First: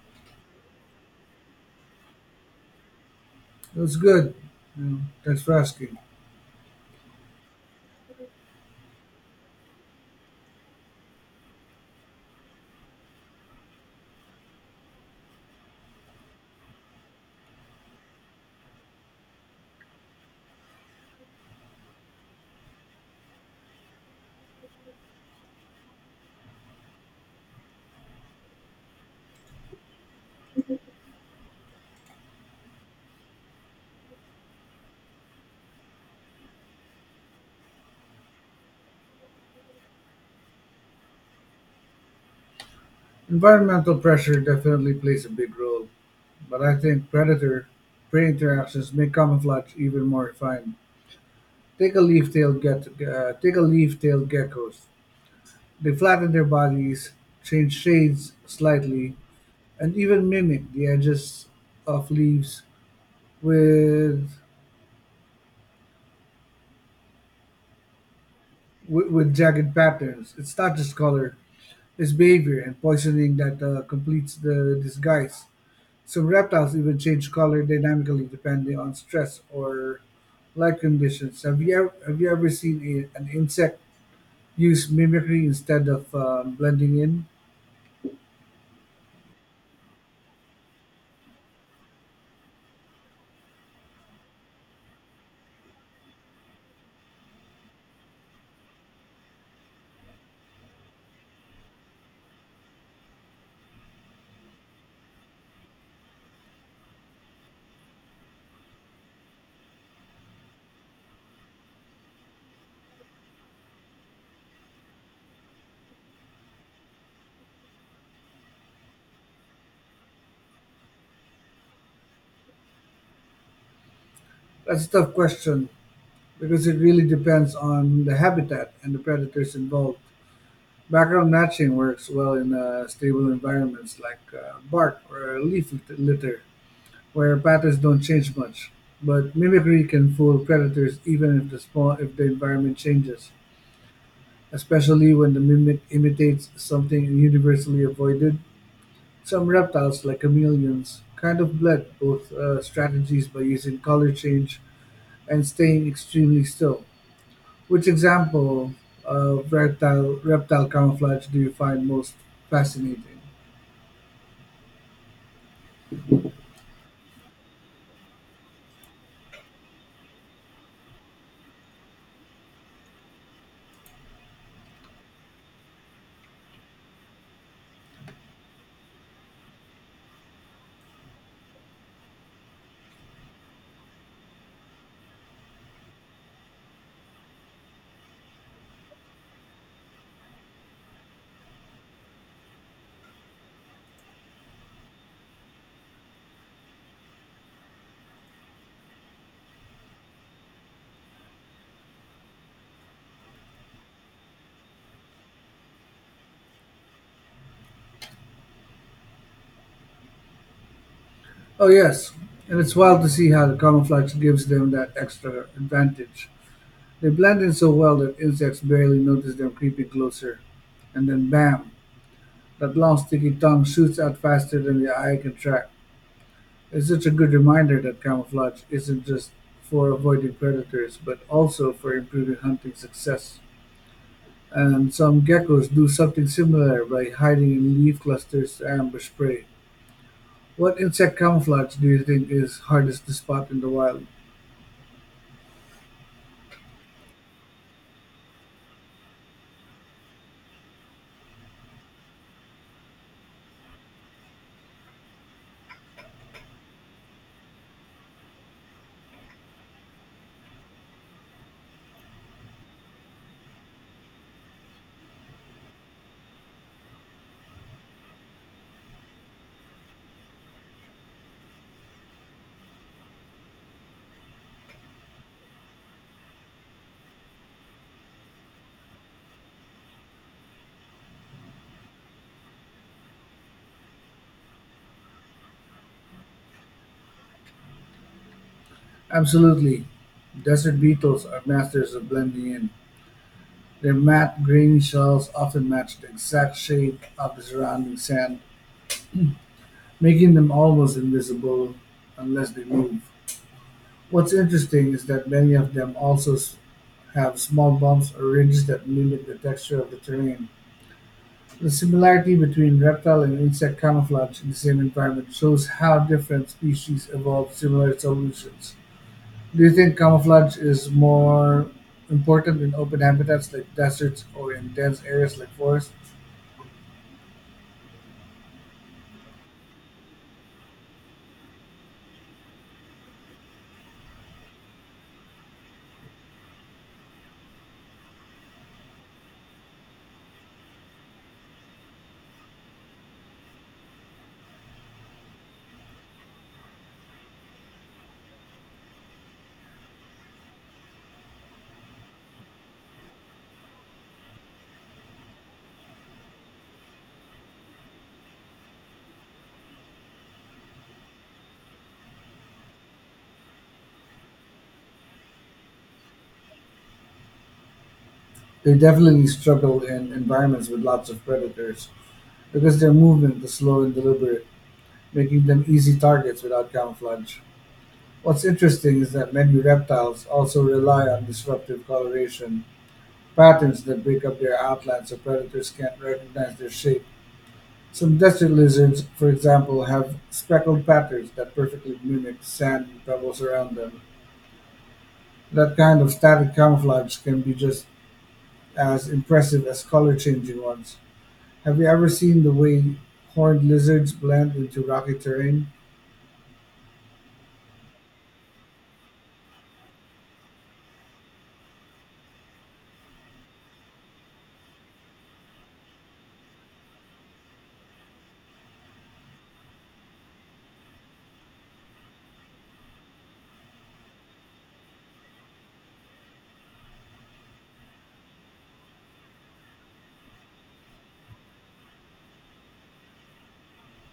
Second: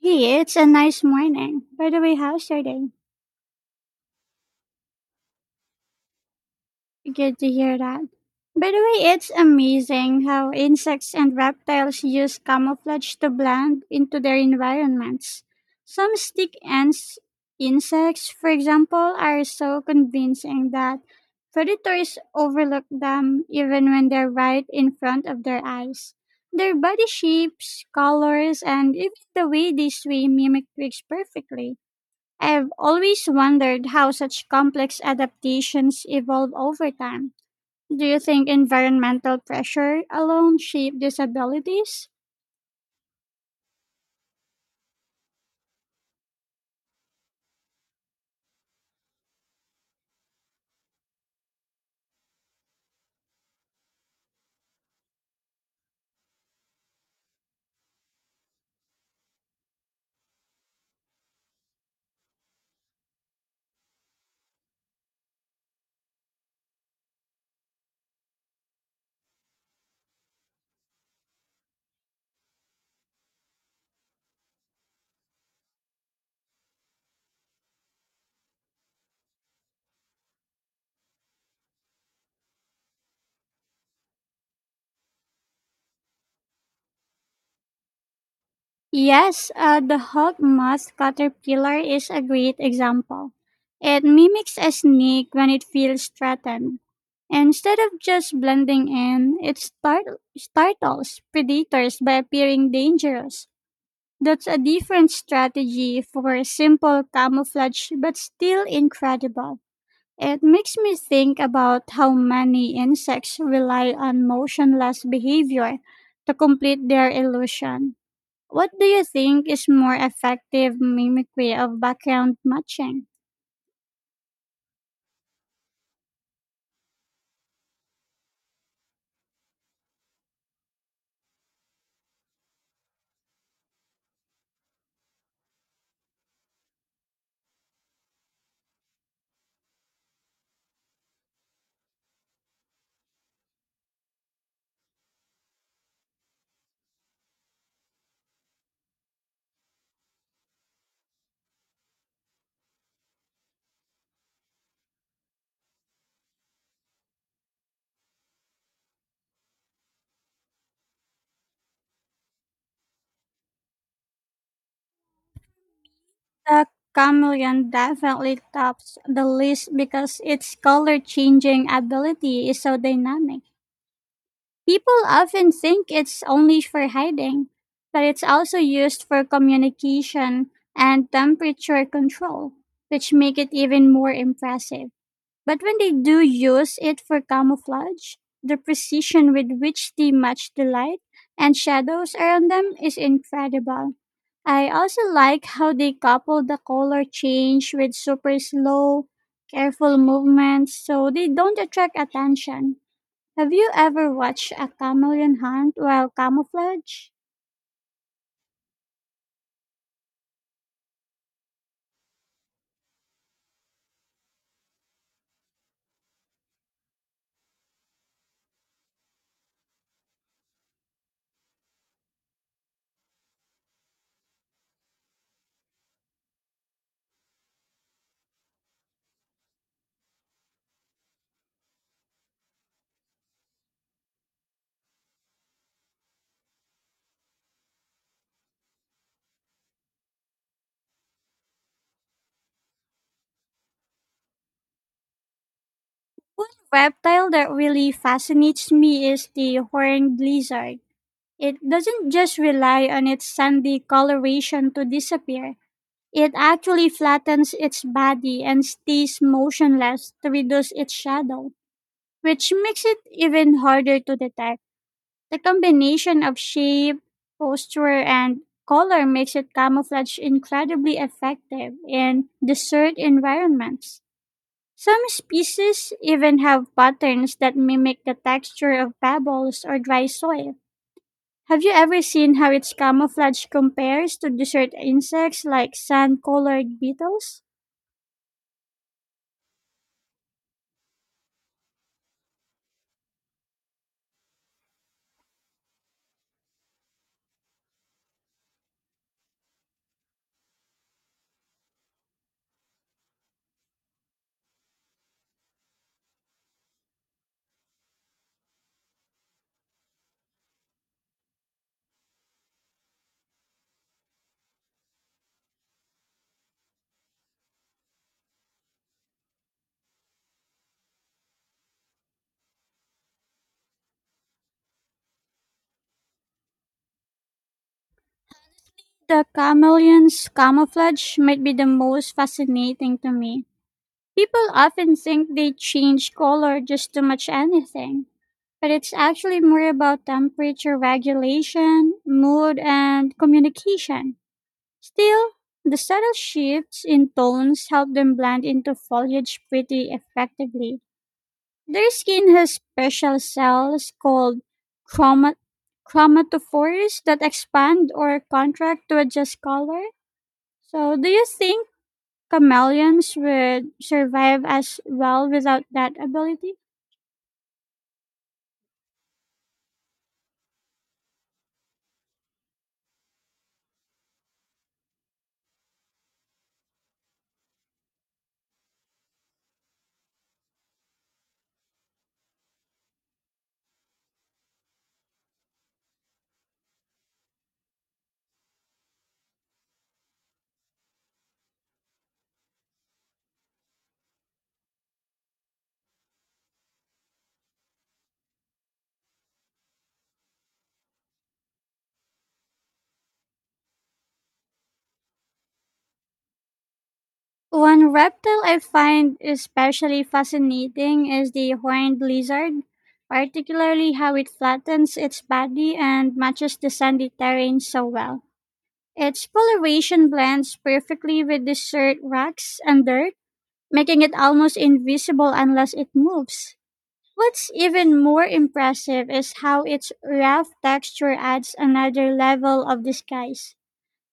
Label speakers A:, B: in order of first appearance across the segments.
A: Hey, it's a nice morning. By the way, how's your day?
B: It was good. Mm, thanks for asking.
A: Good to hear that. By the way, it's amazing how insects and reptiles use camouflage to blend into their environments. Some stick ants, insects, for example, are so convincing that predators overlook them even when they're right in front of their eyes. Their body shapes, colors, and even the way they swim mimic twigs perfectly. I've always wondered how such complex adaptations evolve over time. Do you think environmental pressure alone shape these abilities?
B: Environmental pressure definitely plays a big role, but I think predator prey interactions make camouflage even more refined. Take a leaf-tailed geckos. They flatten their bodies, change shades slightly, and even mimic the edges of leaves with with jagged patterns. It's not just color; it's behavior and poisoning that completes the disguise. Some reptiles even change color dynamically depending on stress or light conditions. Have you ever seen an insect use mimicry instead of blending in?
A: Yes, the hawk moth caterpillar is a great example. It mimics a snake when it feels threatened. Instead of just blending in, it startles predators by appearing dangerous. That's a different strategy for simple camouflage, but still incredible. It makes me think about how many insects rely on motionless behavior to complete their illusion. What do you think is more effective mimicry of background matching?
B: That's a tough question because it really depends on the habitat and the predators involved. Background matching works well in stable environments like bark or litter, where patterns don't change much. But mimicry can fool predators even if the environment changes, especially when the mimic imitates something universally avoided. Some reptiles, like chameleons, kind of blend both strategies by using color change and staying extremely still. Which example of reptile camouflage do you find most fascinating?
A: The chameleon definitely tops the list because its color changing ability is so dynamic. People often think it's only for hiding, but it's also used for communication and temperature control, which make it even more impressive. But when they do use it for camouflage, the precision with which they match the light and shadows around them is incredible. I also like how they couple the color change with super slow, careful movements so they don't attract attention. Have you ever watched a chameleon hunt while camouflage?
B: Oh, yes, and it's wild to see how the camouflage gives them that extra advantage. They blend in so well that insects barely notice them creeping closer, and then bam! That long sticky tongue shoots out faster than the eye can track. It's such a good reminder that camouflage isn't just for avoiding predators, but also for improving hunting success. And some geckos do something similar by hiding in leaf clusters to ambush prey. What insect camouflage do you think is hardest to spot in the wild?
A: One reptile that really fascinates me is the horned lizard. It doesn't just rely on its sandy coloration to disappear. It actually flattens its body and stays motionless to reduce its shadow, which makes it even harder to detect. The combination of shape, posture, and color makes it camouflage incredibly effective in desert environments. Some species even have patterns that mimic the texture of pebbles or dry soil. Have you ever seen how its camouflage compares to desert insects like sand colored beetles?
B: Absolutely. Desert beetles are masters of blending in. Their matte green shells often match the exact shade of the surrounding sand, making them almost invisible unless they move. What's interesting is that many of them have small bumps or ridges that mimic the texture of the terrain. The similarity between reptile and insect camouflage in the same environment shows how different species evolve similar solutions. Do you think camouflage is more important in open habitats like deserts or in dense areas like forests?
A: The chameleon's camouflage might be the most fascinating to me. People often think they change color just to match anything, but it's actually more about temperature regulation, mood, and communication. Still, the subtle shifts in tones help them blend into foliage pretty effectively. Their skin has special cells called chroma- chromatophores that expand or contract to adjust color. So, do you think chameleons would survive as well without that ability?
B: They definitely struggle in environments with lots of predators because their movement is slow and deliberate, making them easy targets without camouflage. What's interesting is that many reptiles also rely on disruptive coloration, patterns that break up their outline so predators can't recognize their shape. Some desert lizards, for example, have speckled patterns that perfectly mimic sand and pebbles around them. That kind of static camouflage can be just as impressive as color changing ones. Have you ever seen the way horned lizards blend into rocky terrain?
A: One reptile I find especially fascinating is the horned lizard, particularly how it flattens its body and matches the sandy terrain so well. Its coloration blends perfectly with the desert rocks and dirt, making it almost invisible unless it moves. What's even more impressive is how its rough texture adds another level of disguise.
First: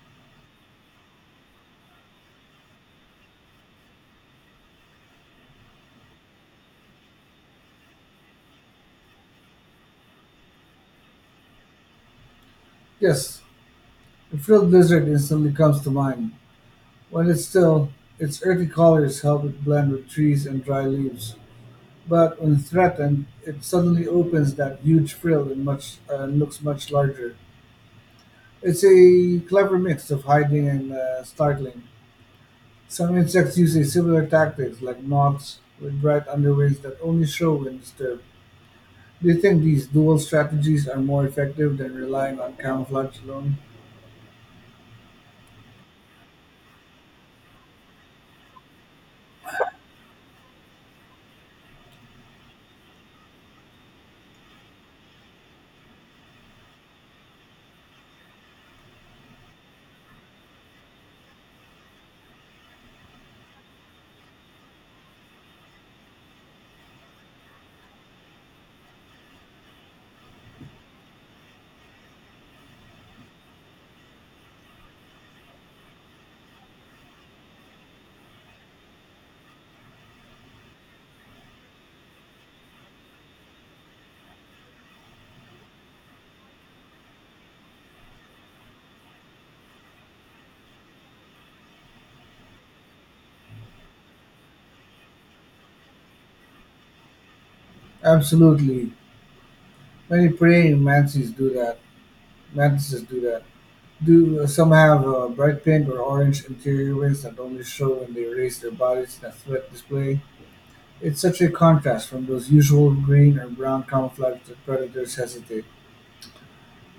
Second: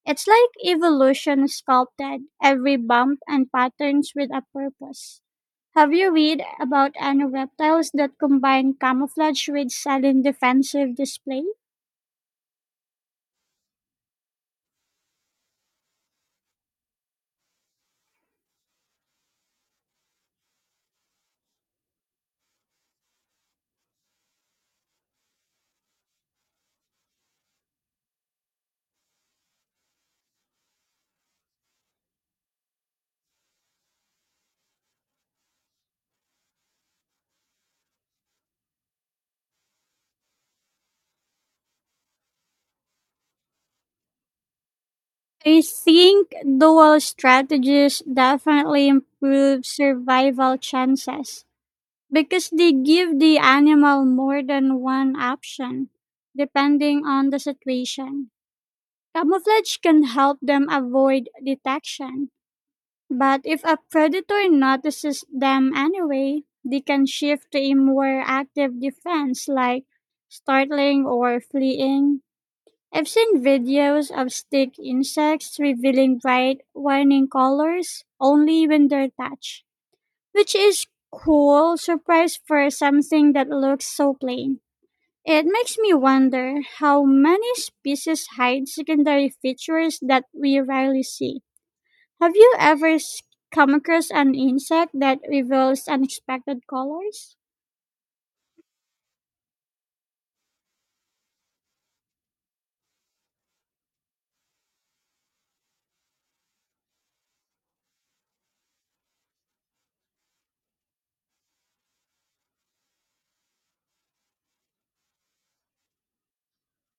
A: It's like evolution sculpted every bump and patterns with a purpose. Have you read about any reptiles that combine camouflage with sudden defensive display?
B: Yes, the frilled lizard instantly comes to mind. When it's still, its earthy colors help it blend with trees and dry leaves. But when threatened, it suddenly opens that huge frill and much and looks much larger. It's a clever mix of hiding and startling. Some insects use a similar tactics, like moths with bright underwings that only show when disturbed. Do you think these dual strategies are more effective than relying on camouflage alone?
A: I think dual strategies definitely improve survival chances because they give the animal more than one option depending on the situation. Camouflage can help them avoid detection. But if a predator notices them anyway, they can shift to a more active defense like startling or fleeing. I've seen videos of stick insects revealing bright, warning colors only when they're touched, which is cool surprise for something that looks so plain. It makes me wonder how many species hide secondary features that we rarely see. Have you ever come across an insect that reveals unexpected colors?
B: Absolutely. Many praying mantises do that. Mantises do that. Do some have a bright pink or orange interior wings that only show when they raise their bodies in a threat display? It's such a contrast from those usual green or brown camouflage that predators hesitate,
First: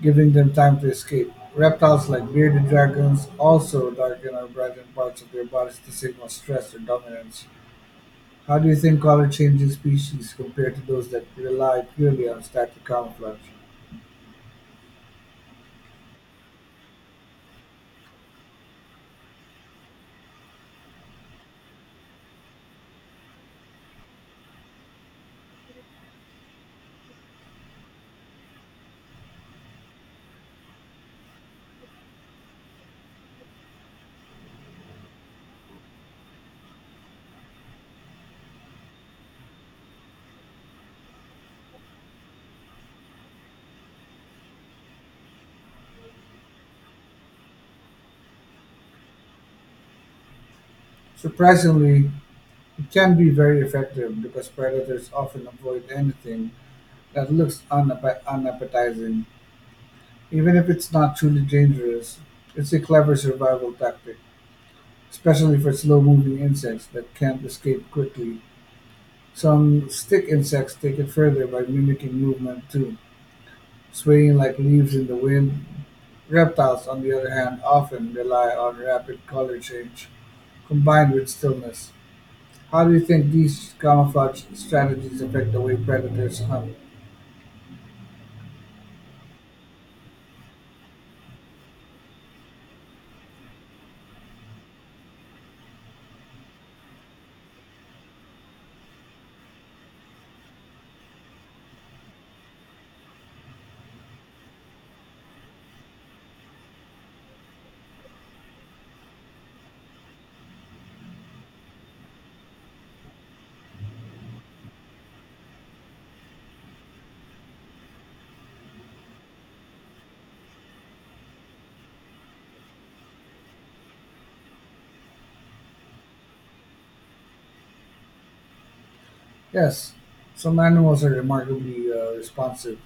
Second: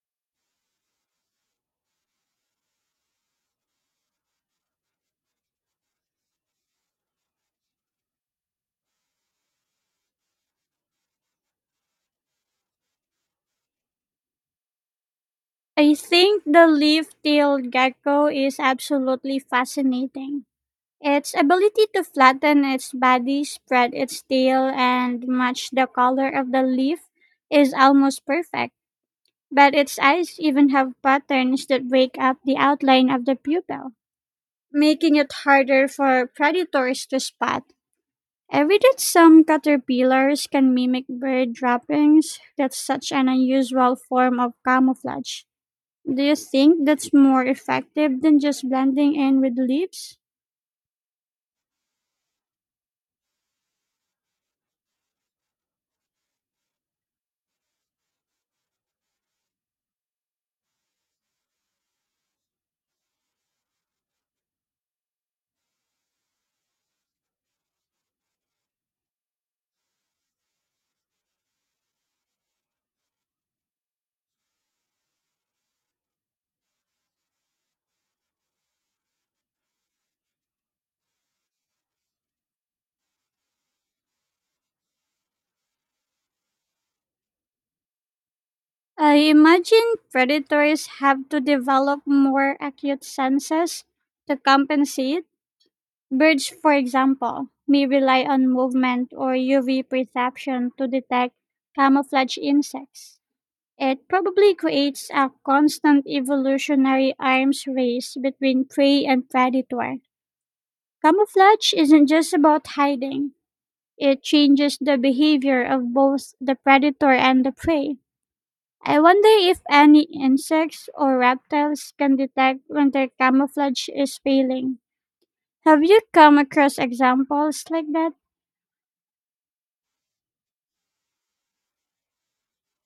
B: giving them time to escape. Reptiles like bearded dragons also darken or brighten parts of their bodies to signal stress or dominance. How do you think color changing species compare to those that rely purely on static camouflage?
A: I think the leaf tailed gecko is absolutely fascinating. Its ability to flatten its body, spread its tail, and match the color of the leaf is almost perfect. But its eyes even have patterns that break up the outline of the pupil, making it harder for predators to spot. I did some caterpillars can mimic bird droppings. That's such an unusual form of camouflage. Do you think that's more effective than just blending in with leaves?
B: Surprisingly, it can be very effective because predators often avoid anything that looks unappetizing, even if it's not truly dangerous. It's a clever survival tactic, especially for slow moving insects that can't escape quickly. Some stick insects take it further by mimicking movement too, swaying like leaves in the wind. Reptiles, on the other hand, often rely on rapid color change combined with stillness. How do you think these camouflage strategies affect the way predators hunt?
A: I imagine predators have to develop more acute senses to compensate. Birds, for example, may rely on movement or UV perception to detect camouflage insects. It probably creates a constant evolutionary arms race between prey and predator. Camouflage isn't just about hiding, it changes the behavior of both the predator and the prey. I wonder if any insects or reptiles can detect when their camouflage is failing. Have you come across examples like that?
B: Yes, some animals are remarkably responsive.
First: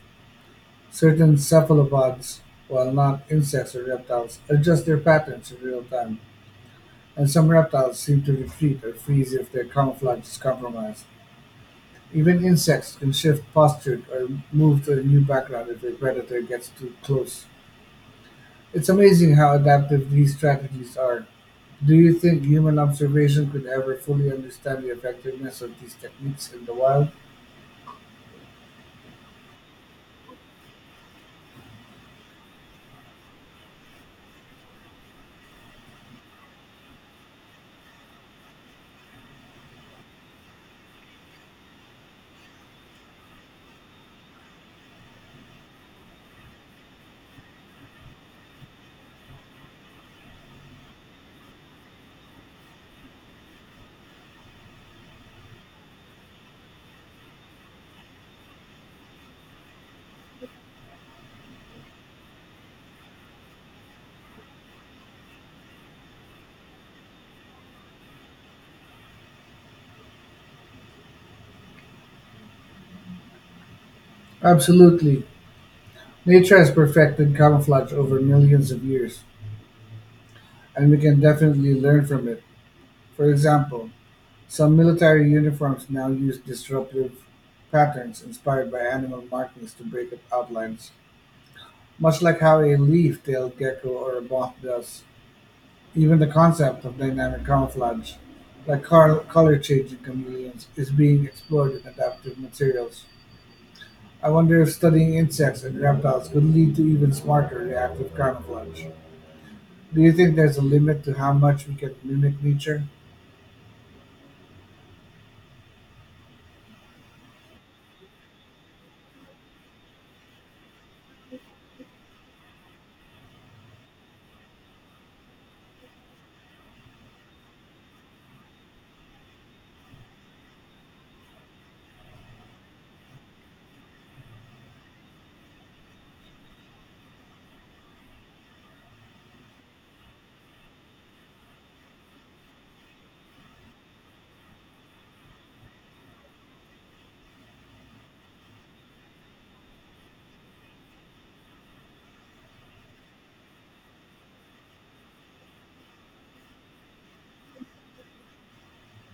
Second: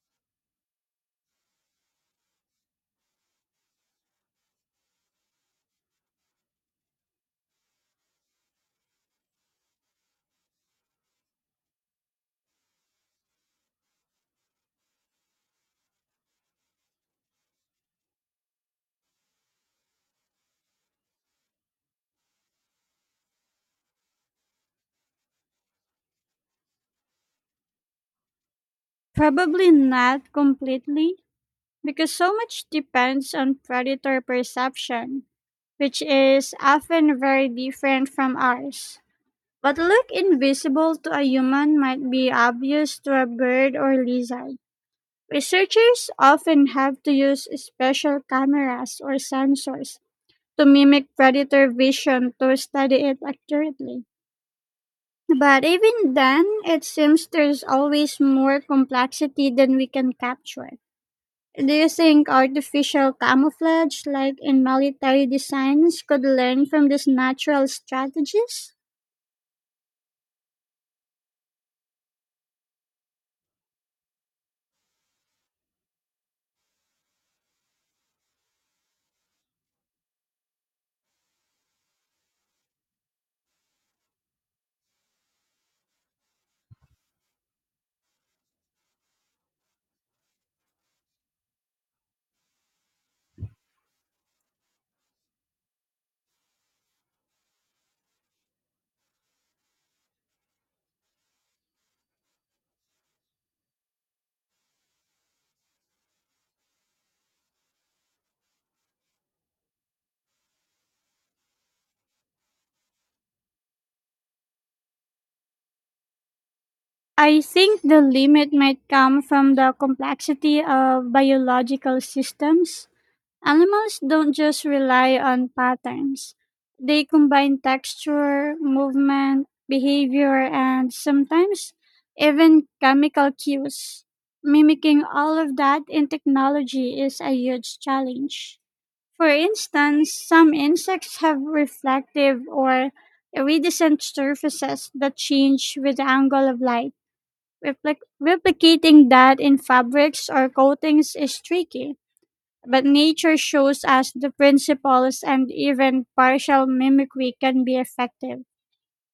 B: Certain cephalopods, while not insects or reptiles, adjust their patterns in real time, and some reptiles seem to retreat or freeze if their camouflage is compromised. Even insects can shift posture or move to a new background if a predator gets too close. It's amazing how adaptive these strategies are. Do you think human observation could ever fully understand the effectiveness of these techniques in the wild?
A: Probably not completely, because so much depends on predator perception, which is often very different from ours. What look invisible to a human might be obvious to a bird or lizard. Researchers often have to use special cameras or sensors to mimic predator vision to study it accurately. But even then, it seems there's always more complexity than we can capture. Do you think artificial camouflage, like in military designs, could learn from these natural strategies?
B: Absolutely. Nature has perfected camouflage over millions of years, and we can definitely learn from it. For example, some military uniforms now use disruptive patterns inspired by animal markings to break up outlines, much like how a leaf-tailed gecko or a moth does. Even the concept of dynamic camouflage, like color-changing chameleons, is being explored in adaptive materials. I wonder if studying insects and reptiles could lead to even smarter reactive camouflage. Do you think there's a limit to how much we can mimic nature?
A: I think the limit might come from the complexity of biological systems. Animals don't just rely on patterns, they combine texture, movement, behavior, and sometimes even chemical cues. Mimicking all of that in technology is a huge challenge. For instance, some insects have reflective or iridescent surfaces that change with the angle of light. Replicating that in fabrics or coatings is tricky, but nature shows us the principles and even partial mimicry can be effective.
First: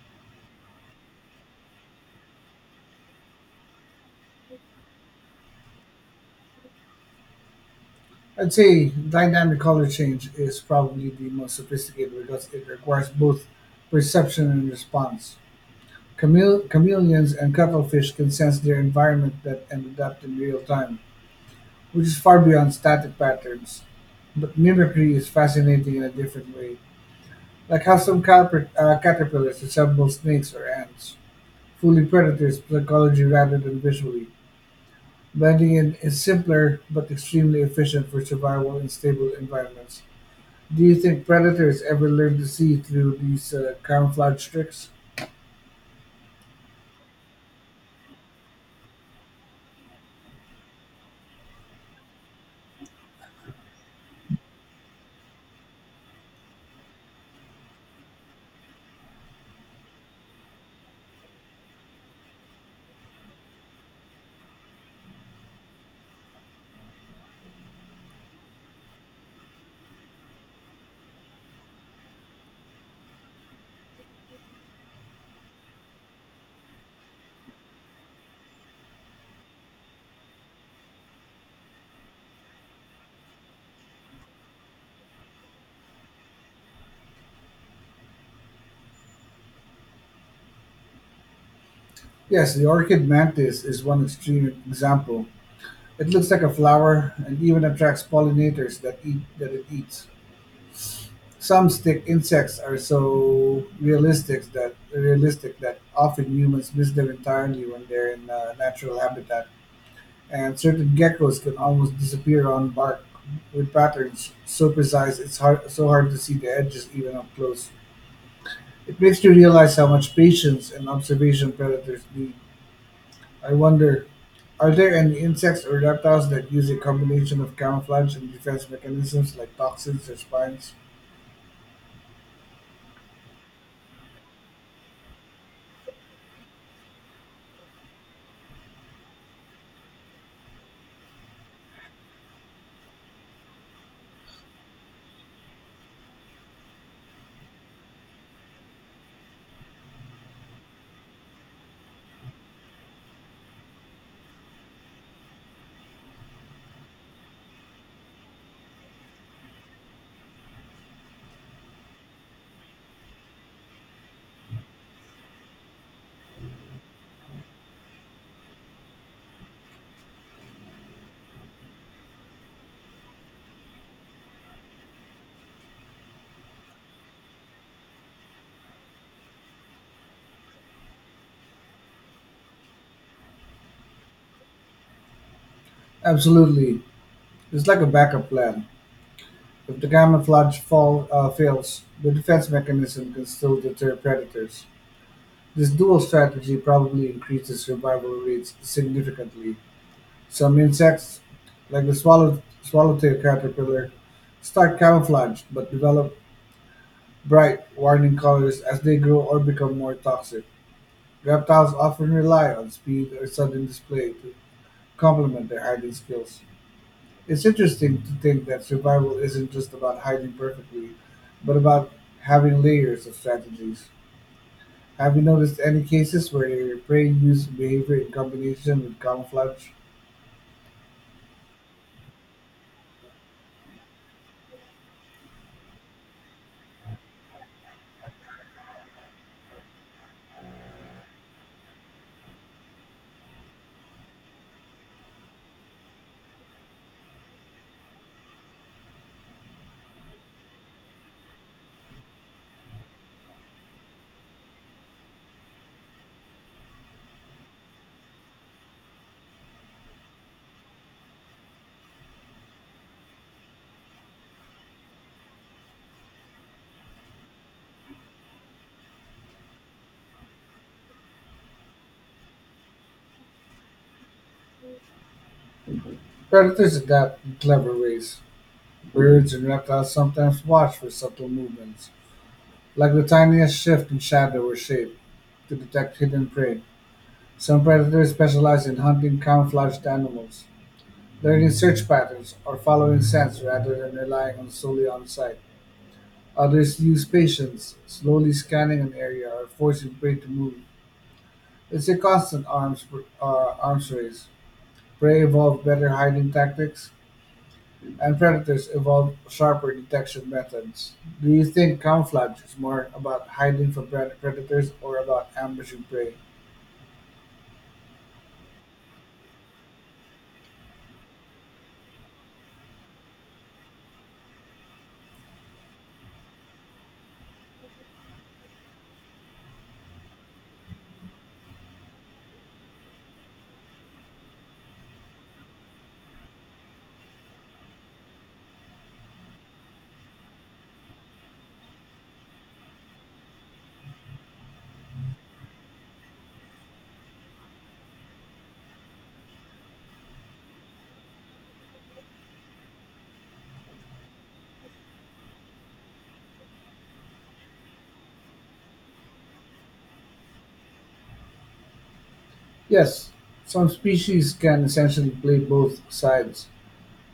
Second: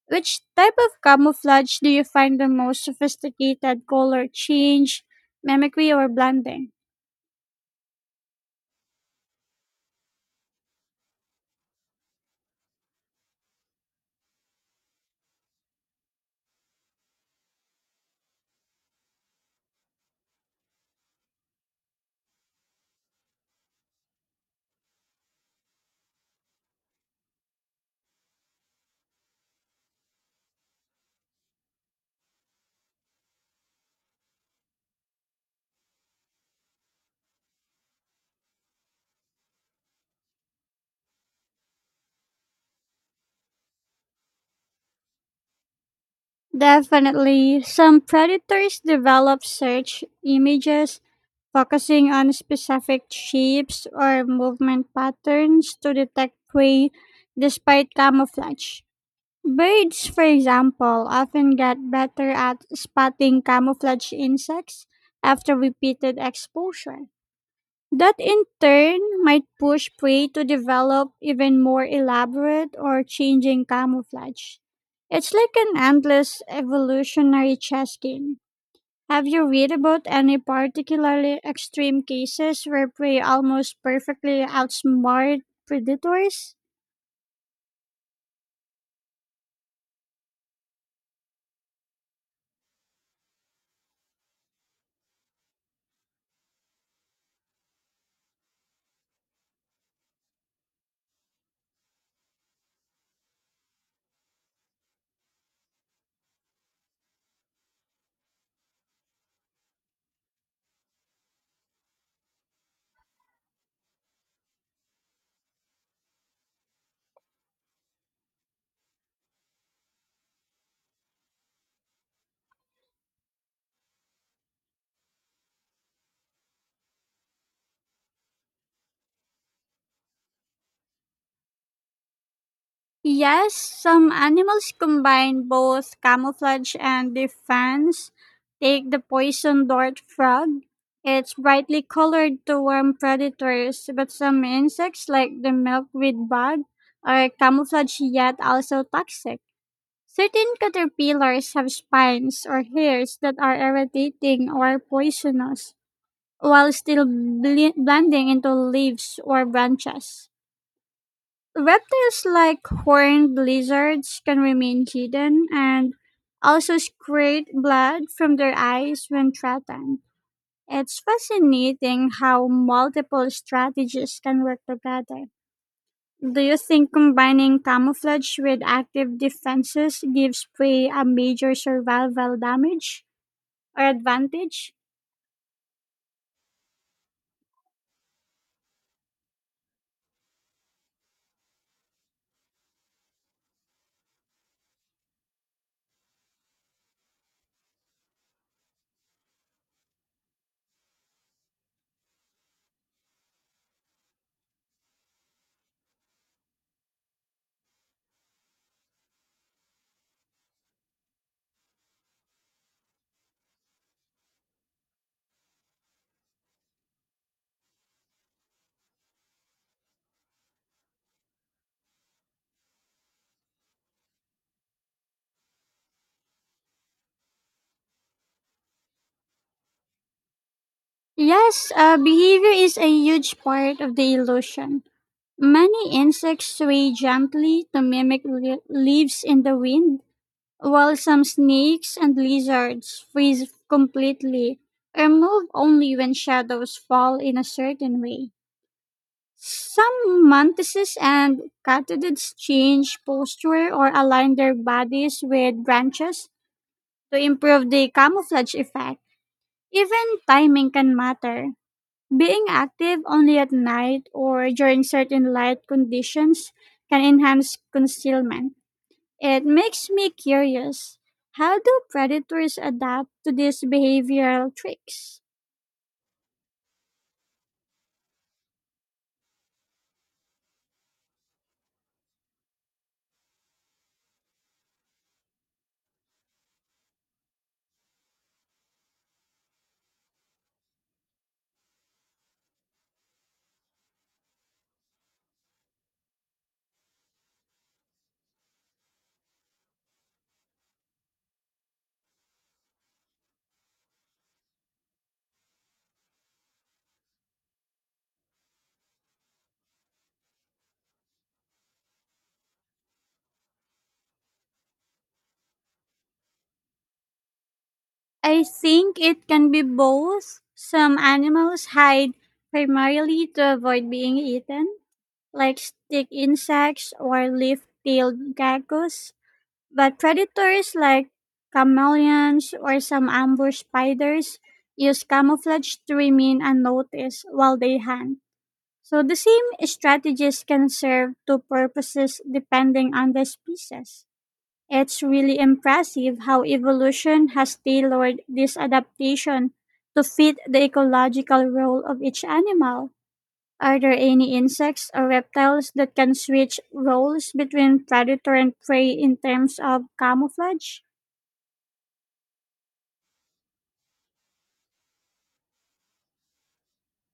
A: Which type of camouflage do you find the most sophisticated color change, mimicry, or blending?
B: I'd say dynamic color change is probably the most sophisticated because it requires both perception and response. Chameleons and cuttlefish can sense their environment that and adapt in real time, which is far beyond static patterns. But mimicry is fascinating in a different way, like how some caterpillars resemble snakes or ants, fooling predators psychology rather than visually. Blending in is simpler but extremely efficient for survival in stable environments. Do you think predators ever learn to see through these camouflage tricks?
A: Definitely, some predators develop search images focusing on specific shapes or movement patterns to detect prey despite camouflage. Birds, for example, often get better at spotting camouflage insects after repeated exposure that in turn might push prey to develop even more elaborate or changing camouflage. It's like an endless evolutionary chess game. Have you read about any particularly extreme cases where prey almost perfectly outsmart predators?
B: Yes, the orchid mantis is one extreme example. It looks like a flower and even attracts pollinators that it eats. Some stick insects are so realistic that often humans miss them entirely when they're in natural habitat. And certain geckos can almost disappear on bark with patterns so precise it's hard so hard to see the edges even up close. It makes you realize how much patience and observation predators need. I wonder, are there any insects or reptiles that use a combination of camouflage and defense mechanisms like toxins or spines?
A: Yes, some animals combine both camouflage and defense. Take the poison dart frog. It's brightly colored to warn predators, but some insects, like the milkweed bug, are camouflage yet also toxic. Certain caterpillars have spines or hairs that are irritating or poisonous, while still blending into leaves or branches. Reptiles like horned lizards can remain hidden and also secrete blood from their eyes when threatened. It's fascinating how multiple strategies can work together. Do you think combining camouflage with active defenses gives prey a major survival damage or advantage?
B: Absolutely. It's like a backup plan. If the fails, the defense mechanism can still deter predators. This dual strategy probably increases survival rates significantly. Some insects, like the swallowtail caterpillar, start camouflaged but develop bright, warning colors as they grow or become more toxic. Reptiles often rely on speed or sudden display to complement their hiding skills. It's interesting to think that survival isn't just about hiding perfectly, but about having layers of strategies. Have you noticed any cases where your prey use behavior in combination with camouflage?
A: Yes, behavior is a huge part of the illusion. Many insects sway gently to mimic leaves in the wind, while some snakes and lizards freeze completely or move only when shadows fall in a certain way. Some mantises and katydids change posture or align their bodies with branches to improve the camouflage effect. Even timing can matter. Being active only at night or during certain light conditions can enhance concealment. It makes me curious. How do predators adapt to these behavioral tricks?
B: Predators adapt in clever ways. Birds and reptiles sometimes watch for subtle movements, like the tiniest shift in shadow or shape, to detect hidden prey. Some predators specialize in hunting camouflaged animals, learning search patterns, or following scents rather than relying on solely on sight. Others use patience, slowly scanning an area or forcing prey to move. It's a constant arms arms race. Prey evolve better hiding tactics, and predators evolve sharper detection methods. Do you think camouflage is more about hiding from predators or about ambushing prey?
A: I think it can be both. Some animals hide primarily to avoid being eaten, like stick insects or leaf tailed geckos. But predators like chameleons or some ambush spiders use camouflage to remain unnoticed while they hunt. So the same strategies can serve two purposes depending on the species. It's really impressive how evolution has tailored this adaptation to fit the ecological role of each animal. Are there any insects or reptiles that can switch roles between predator and prey in terms of camouflage?
B: Yes, some species can essentially play both sides.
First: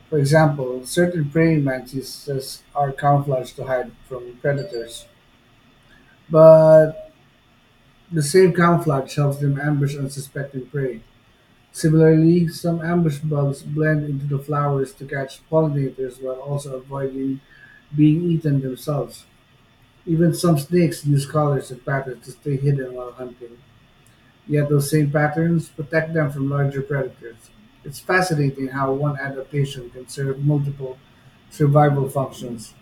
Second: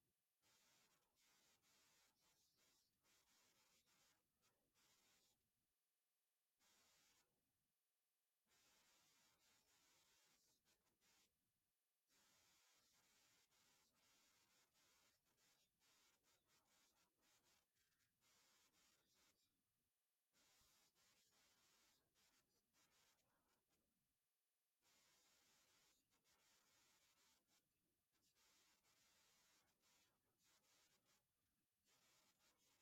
B: For example, certain praying mantises are camouflaged to hide from predators, but the same camouflage helps them ambush unsuspecting prey. Similarly, some ambush bugs blend into the flowers to catch pollinators while also avoiding being eaten themselves. Even some snakes use colors and patterns to stay hidden while hunting, yet those same patterns protect them from larger predators. It's fascinating how one adaptation can serve multiple survival functions.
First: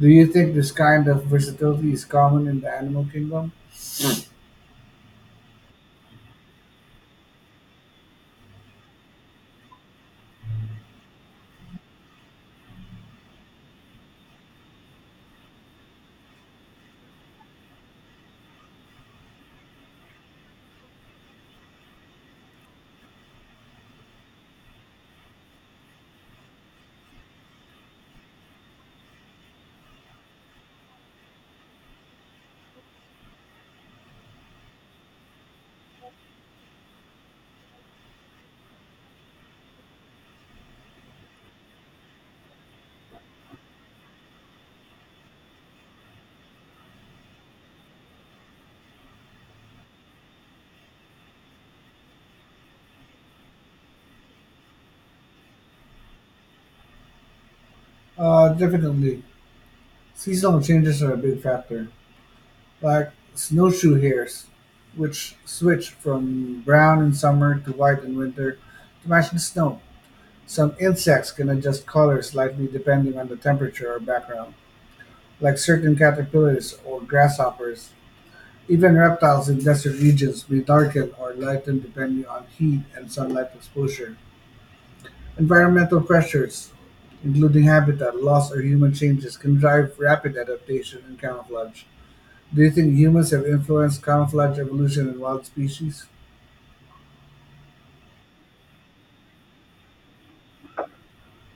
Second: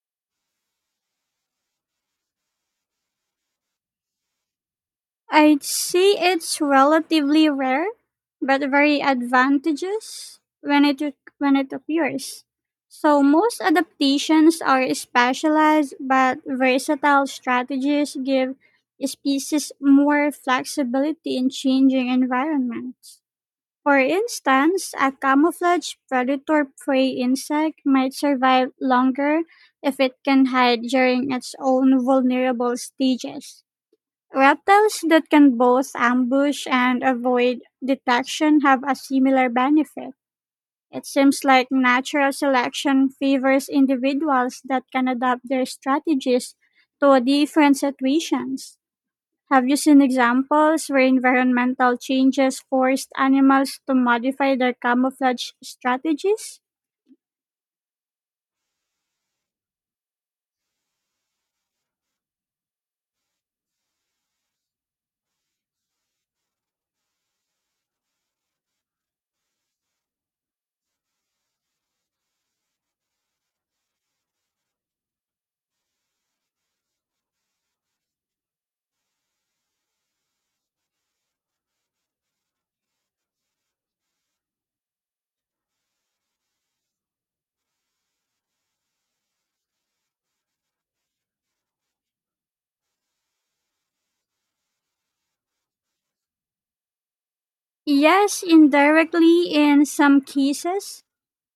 B: Do you think this kind of versatility is common in the animal kingdom?
A: I'd say it's relatively rare, but very advantageous when it appears. So most adaptations are specialized, but versatile strategies give species more flexibility in changing environments. For instance, a camouflaged predator prey insect might survive longer if it can hide during its own vulnerable stages. Reptiles that can both ambush and avoid detection have a similar benefit. It seems like natural selection favors individuals that can adapt their strategies to different situations. Have you seen examples where environmental changes forced animals to modify their camouflage strategies?
B: Definitely. Seasonal changes are a big factor, like snowshoe hares, which switch from brown in summer to white in winter to match the snow. Some insects can adjust color slightly depending on the temperature or background, like certain caterpillars or grasshoppers. Even reptiles in desert regions may darken or lighten depending on heat and sunlight exposure. Environmental pressures, including habitat loss or human changes, can drive rapid adaptation and camouflage. Do you think humans have influenced camouflage evolution in wild species?
A: Yes, indirectly in some cases.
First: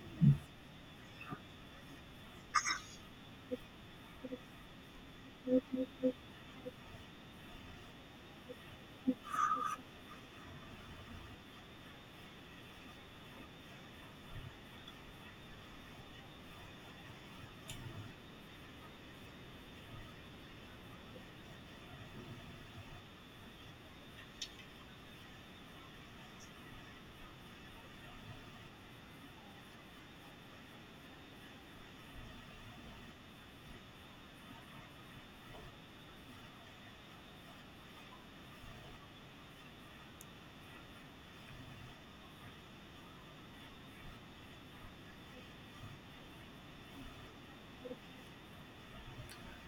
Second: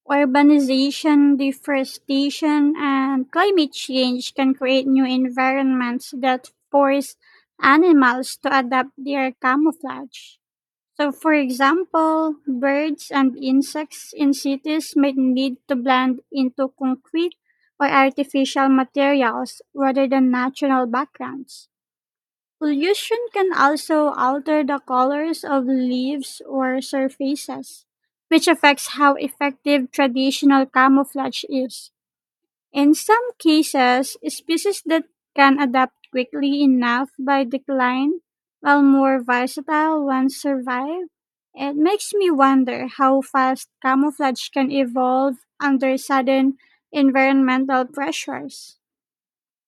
A: Urbanization, deforestation, and climate change can create new environments that force animals to adapt their camouflage. So, for example, birds and insects in cities may need to blend into concrete or artificial materials rather than natural backgrounds. Pollution can also alter the colors of leaves or surfaces, which affects how effective traditional camouflage is. In some cases, species that can adapt quickly enough by decline, while more versatile ones survive. It makes me wonder how fast camouflage can evolve under sudden environmental pressures.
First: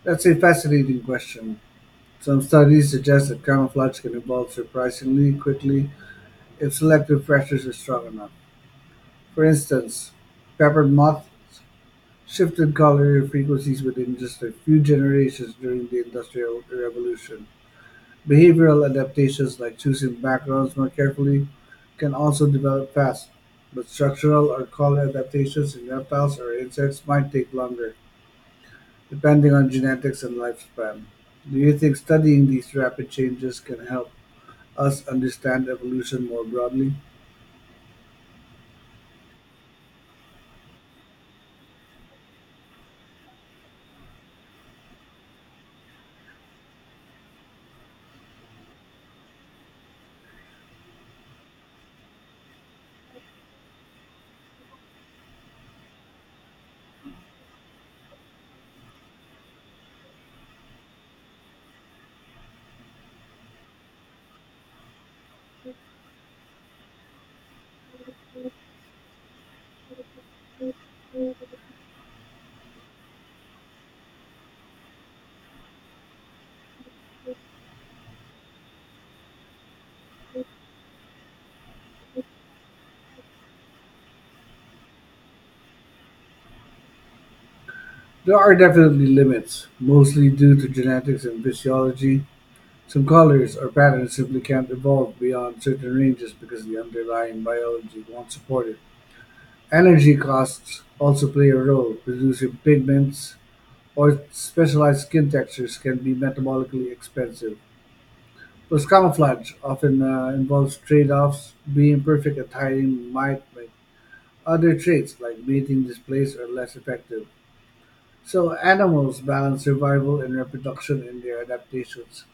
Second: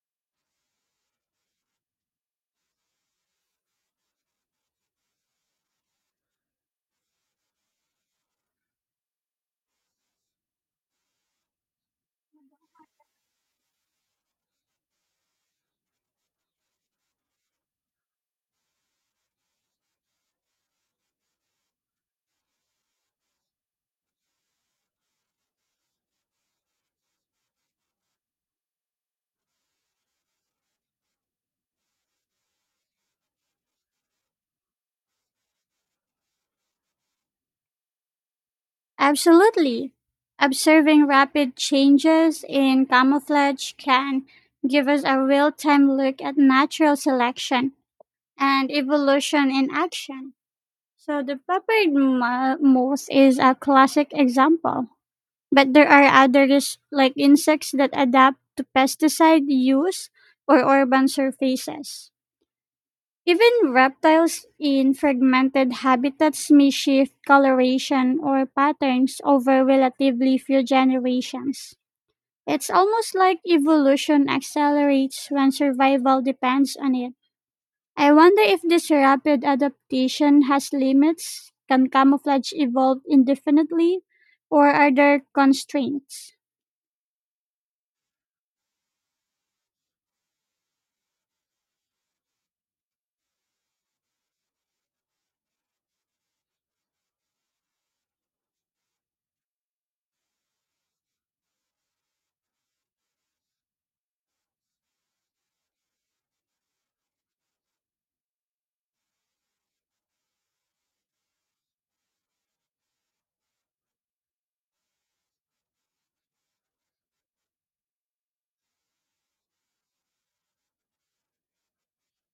B: That's a fascinating question. Some studies suggest that camouflage can evolve surprisingly quickly if selective pressures are strong enough. For instance, peppered moths shifted color frequencies within just a few generations during the Industrial Revolution. Behavioral adaptations like choosing backgrounds more carefully can also develop fast, but structural or color adaptations in reptiles or insects might take longer, depending on genetics and lifespan. Do you think studying these rapid changes can help us understand evolution more broadly?
A: Absolutely. Observing rapid changes in camouflage can give us a real time look at natural selection and evolution in action. So the moth is a classic example, but there are others like insects that adapt to pesticide use or urban surfaces. Even reptiles in fragmented habitats may shift coloration or patterns over relatively few generations. It's almost like evolution accelerates when survival depends on it. I wonder if this rapid adaptation has limits. Can camouflage evolve indefinitely, or are there constraints?
B: There are definitely limits, mostly due to genetics and physiology. Some colors or patterns simply can't evolve beyond certain ranges because the underlying biology won't support it. Energy costs also play a role; producing pigments or specialized skin textures can be metabolically expensive, plus camouflage often involves trade-offs. Being perfect at hiding might make other traits like mating displays are less effective. So animals balance survival and reproduction in their adaptations.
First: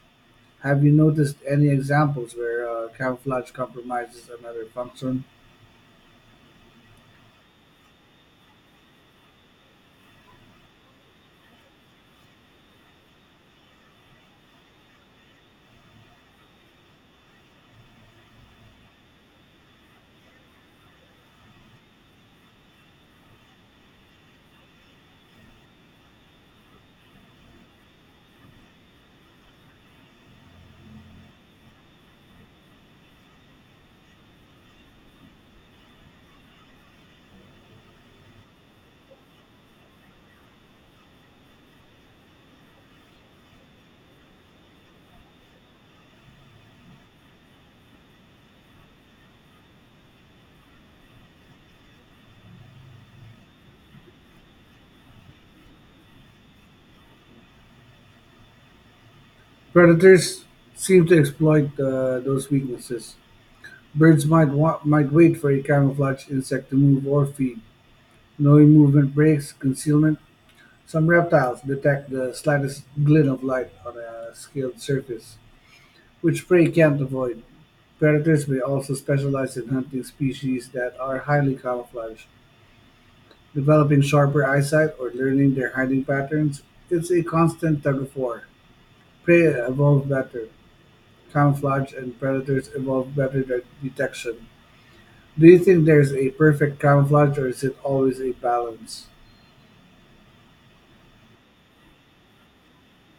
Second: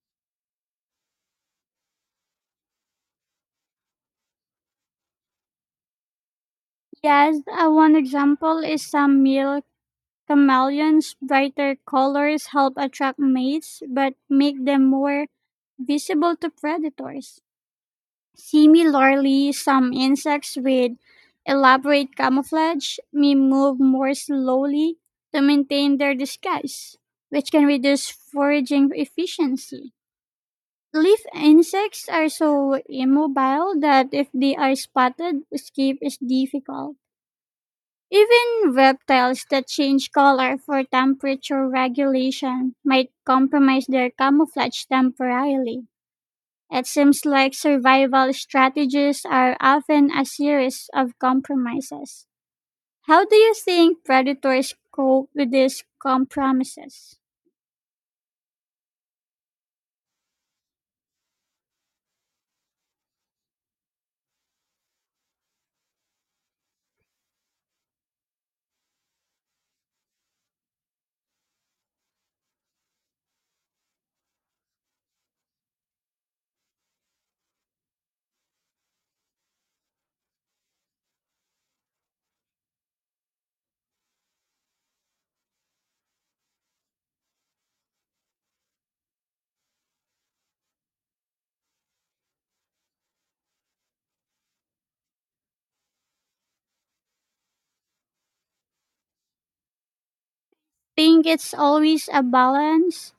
B: Have you noticed any examples where camouflage compromises another function?
A: Yes, one example is some male chameleons. Brighter colors help attract mates, but make them more visible to predators. Similarly, some insects with elaborate camouflage may move more slowly to maintain their disguise, which can reduce foraging efficiency. Leaf insects are so immobile that if they are spotted, escape is difficult. Even reptiles that change color for temperature regulation might compromise their camouflage temporarily. It seems like survival strategies are often a series of compromises. How do you think predators cope with these compromises?
B: Predators seem to exploit those weaknesses. Might wait for a camouflaged insect to move or feed, knowing movement breaks concealment. Some reptiles detect the slightest glint of light on a scaled surface, which prey can't avoid. Predators may also specialize in hunting species that are highly camouflaged, developing sharper eyesight or learning their hiding patterns. It's a constant tug of war. Prey evolve better, camouflage, and predators evolve better at detection. Do you think there is a perfect camouflage or is it always a balance?
A: Think it's always a balance?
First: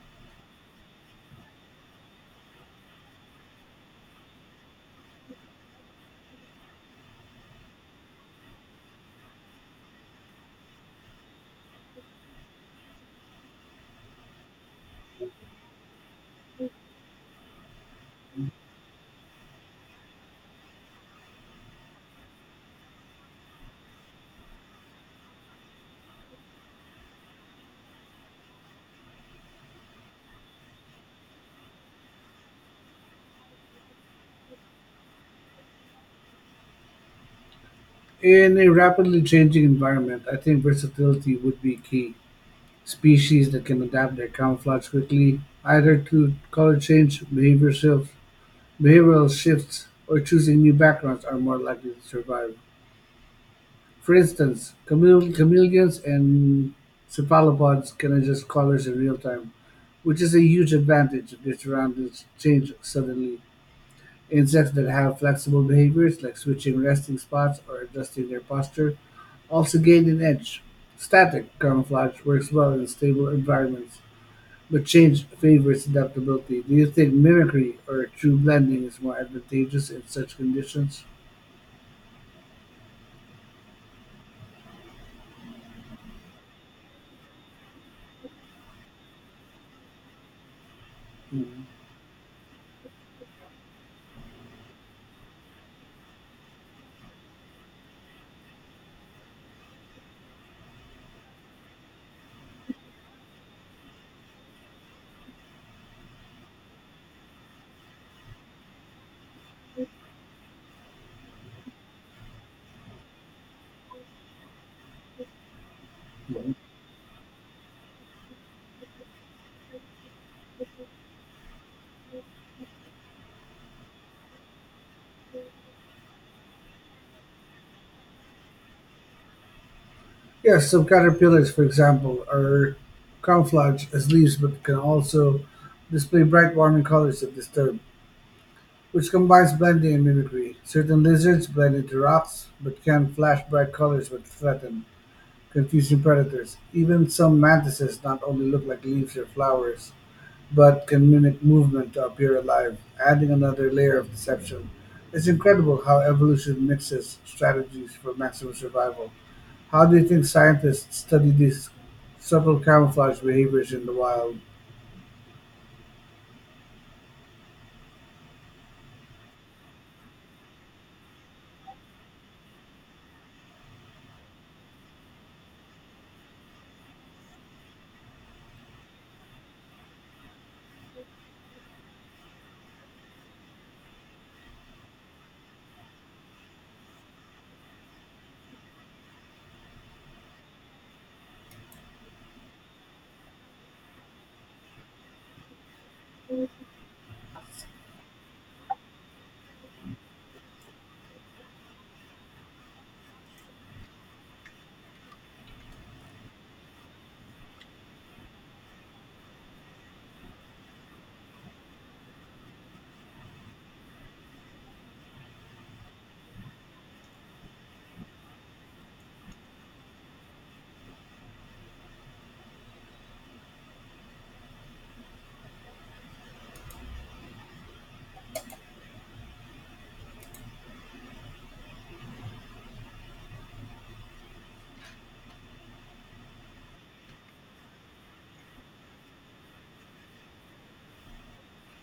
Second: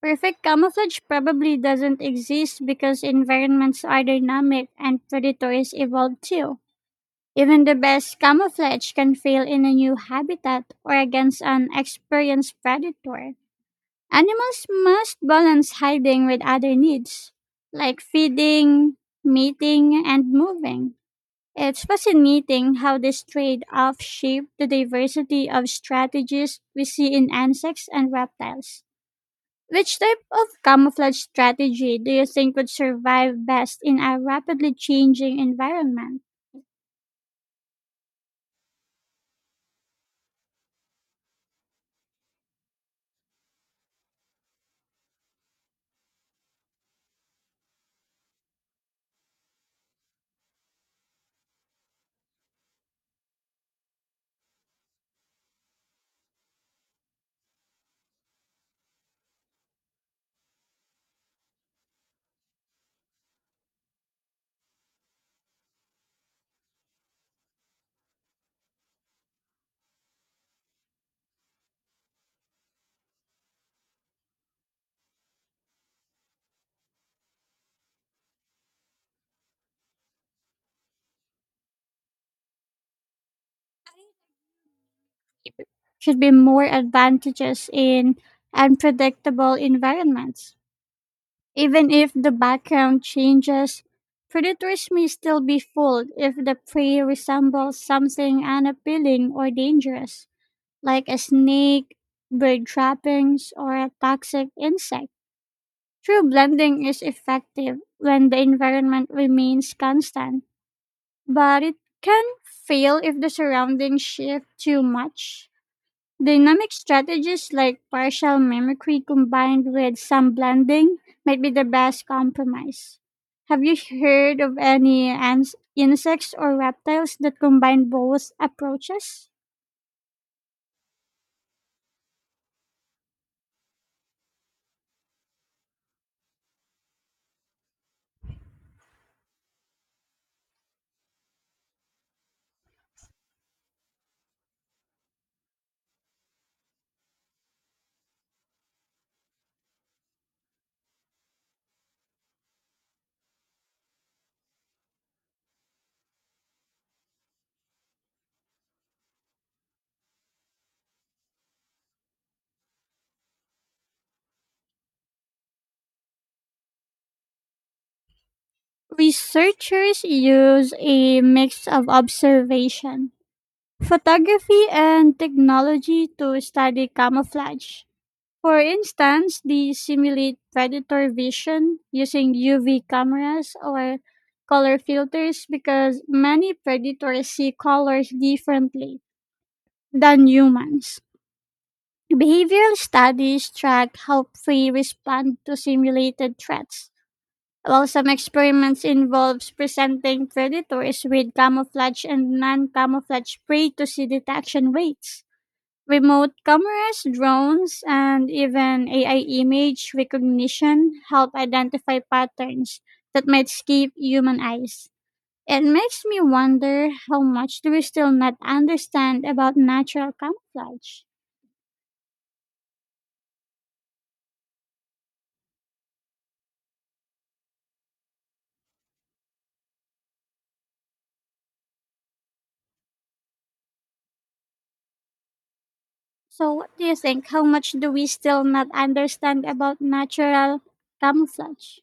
A: Perfect camouflage probably doesn't exist because environments are dynamic and predators evolve too. Even the best camouflage can fail in a new habitat or against an experienced predator. Animals must balance hiding with other needs, like feeding, mating, and moving. It's fascinating how this trade off shaped the diversity of strategies we see in insects and reptiles. Which type of camouflage strategy do you think would survive best in a rapidly changing environment?
B: In a rapidly changing environment, I think versatility would be key. Species that can adapt their camouflage quickly, either to color change, behavioral shifts, or choosing new backgrounds, are more likely to survive. For instance, chameleons and cephalopods can adjust colors in real time, which is a huge advantage if their surroundings change suddenly. Insects that have flexible behaviors, like switching resting spots or adjusting their posture, also gain an edge. Static camouflage works well in stable environments, but change favors adaptability. Do you think mimicry or true blending is more advantageous in such conditions?
A: Should be more advantageous in unpredictable environments.
B: Mhm.
A: Even if the background changes, predators may still be fooled if the prey resembles something unappealing or dangerous, like a snake, bird trappings, or a toxic insect. True blending is effective when the environment remains constant, but it can fail if the surroundings shift too much. Dynamic strategies like partial mimicry combined with some blending might be the best compromise. Have you heard of any insects or reptiles that combine both approaches?
B: Yes, some caterpillars, for example, are camouflaged as leaves but can also display bright warming colors if disturbed, which combines blending and mimicry. Certain lizards blend into rocks, but can flash bright colors when threatened, confusing predators. Even some mantises not only look like leaves or flowers, but can mimic movement to appear alive, adding another layer of deception. It's incredible how evolution mixes strategies for maximum survival. How do you think scientists study these subtle camouflage behaviors in the wild?
A: Researchers use a mix of observation, photography, and technology to study camouflage. For instance, they simulate predator vision using UV cameras or color filters because many predators see colors differently than humans. Behavioral studies track how prey respond to simulated threats, while some experiments involves presenting predators with camouflage and non-camouflage prey to see detection rates. Remote cameras, drones, and even AI image recognition help identify patterns that might escape human eyes. It makes me wonder how much do we still not understand about natural camouflage? So, what do you think? How much do we still not understand about natural camouflage?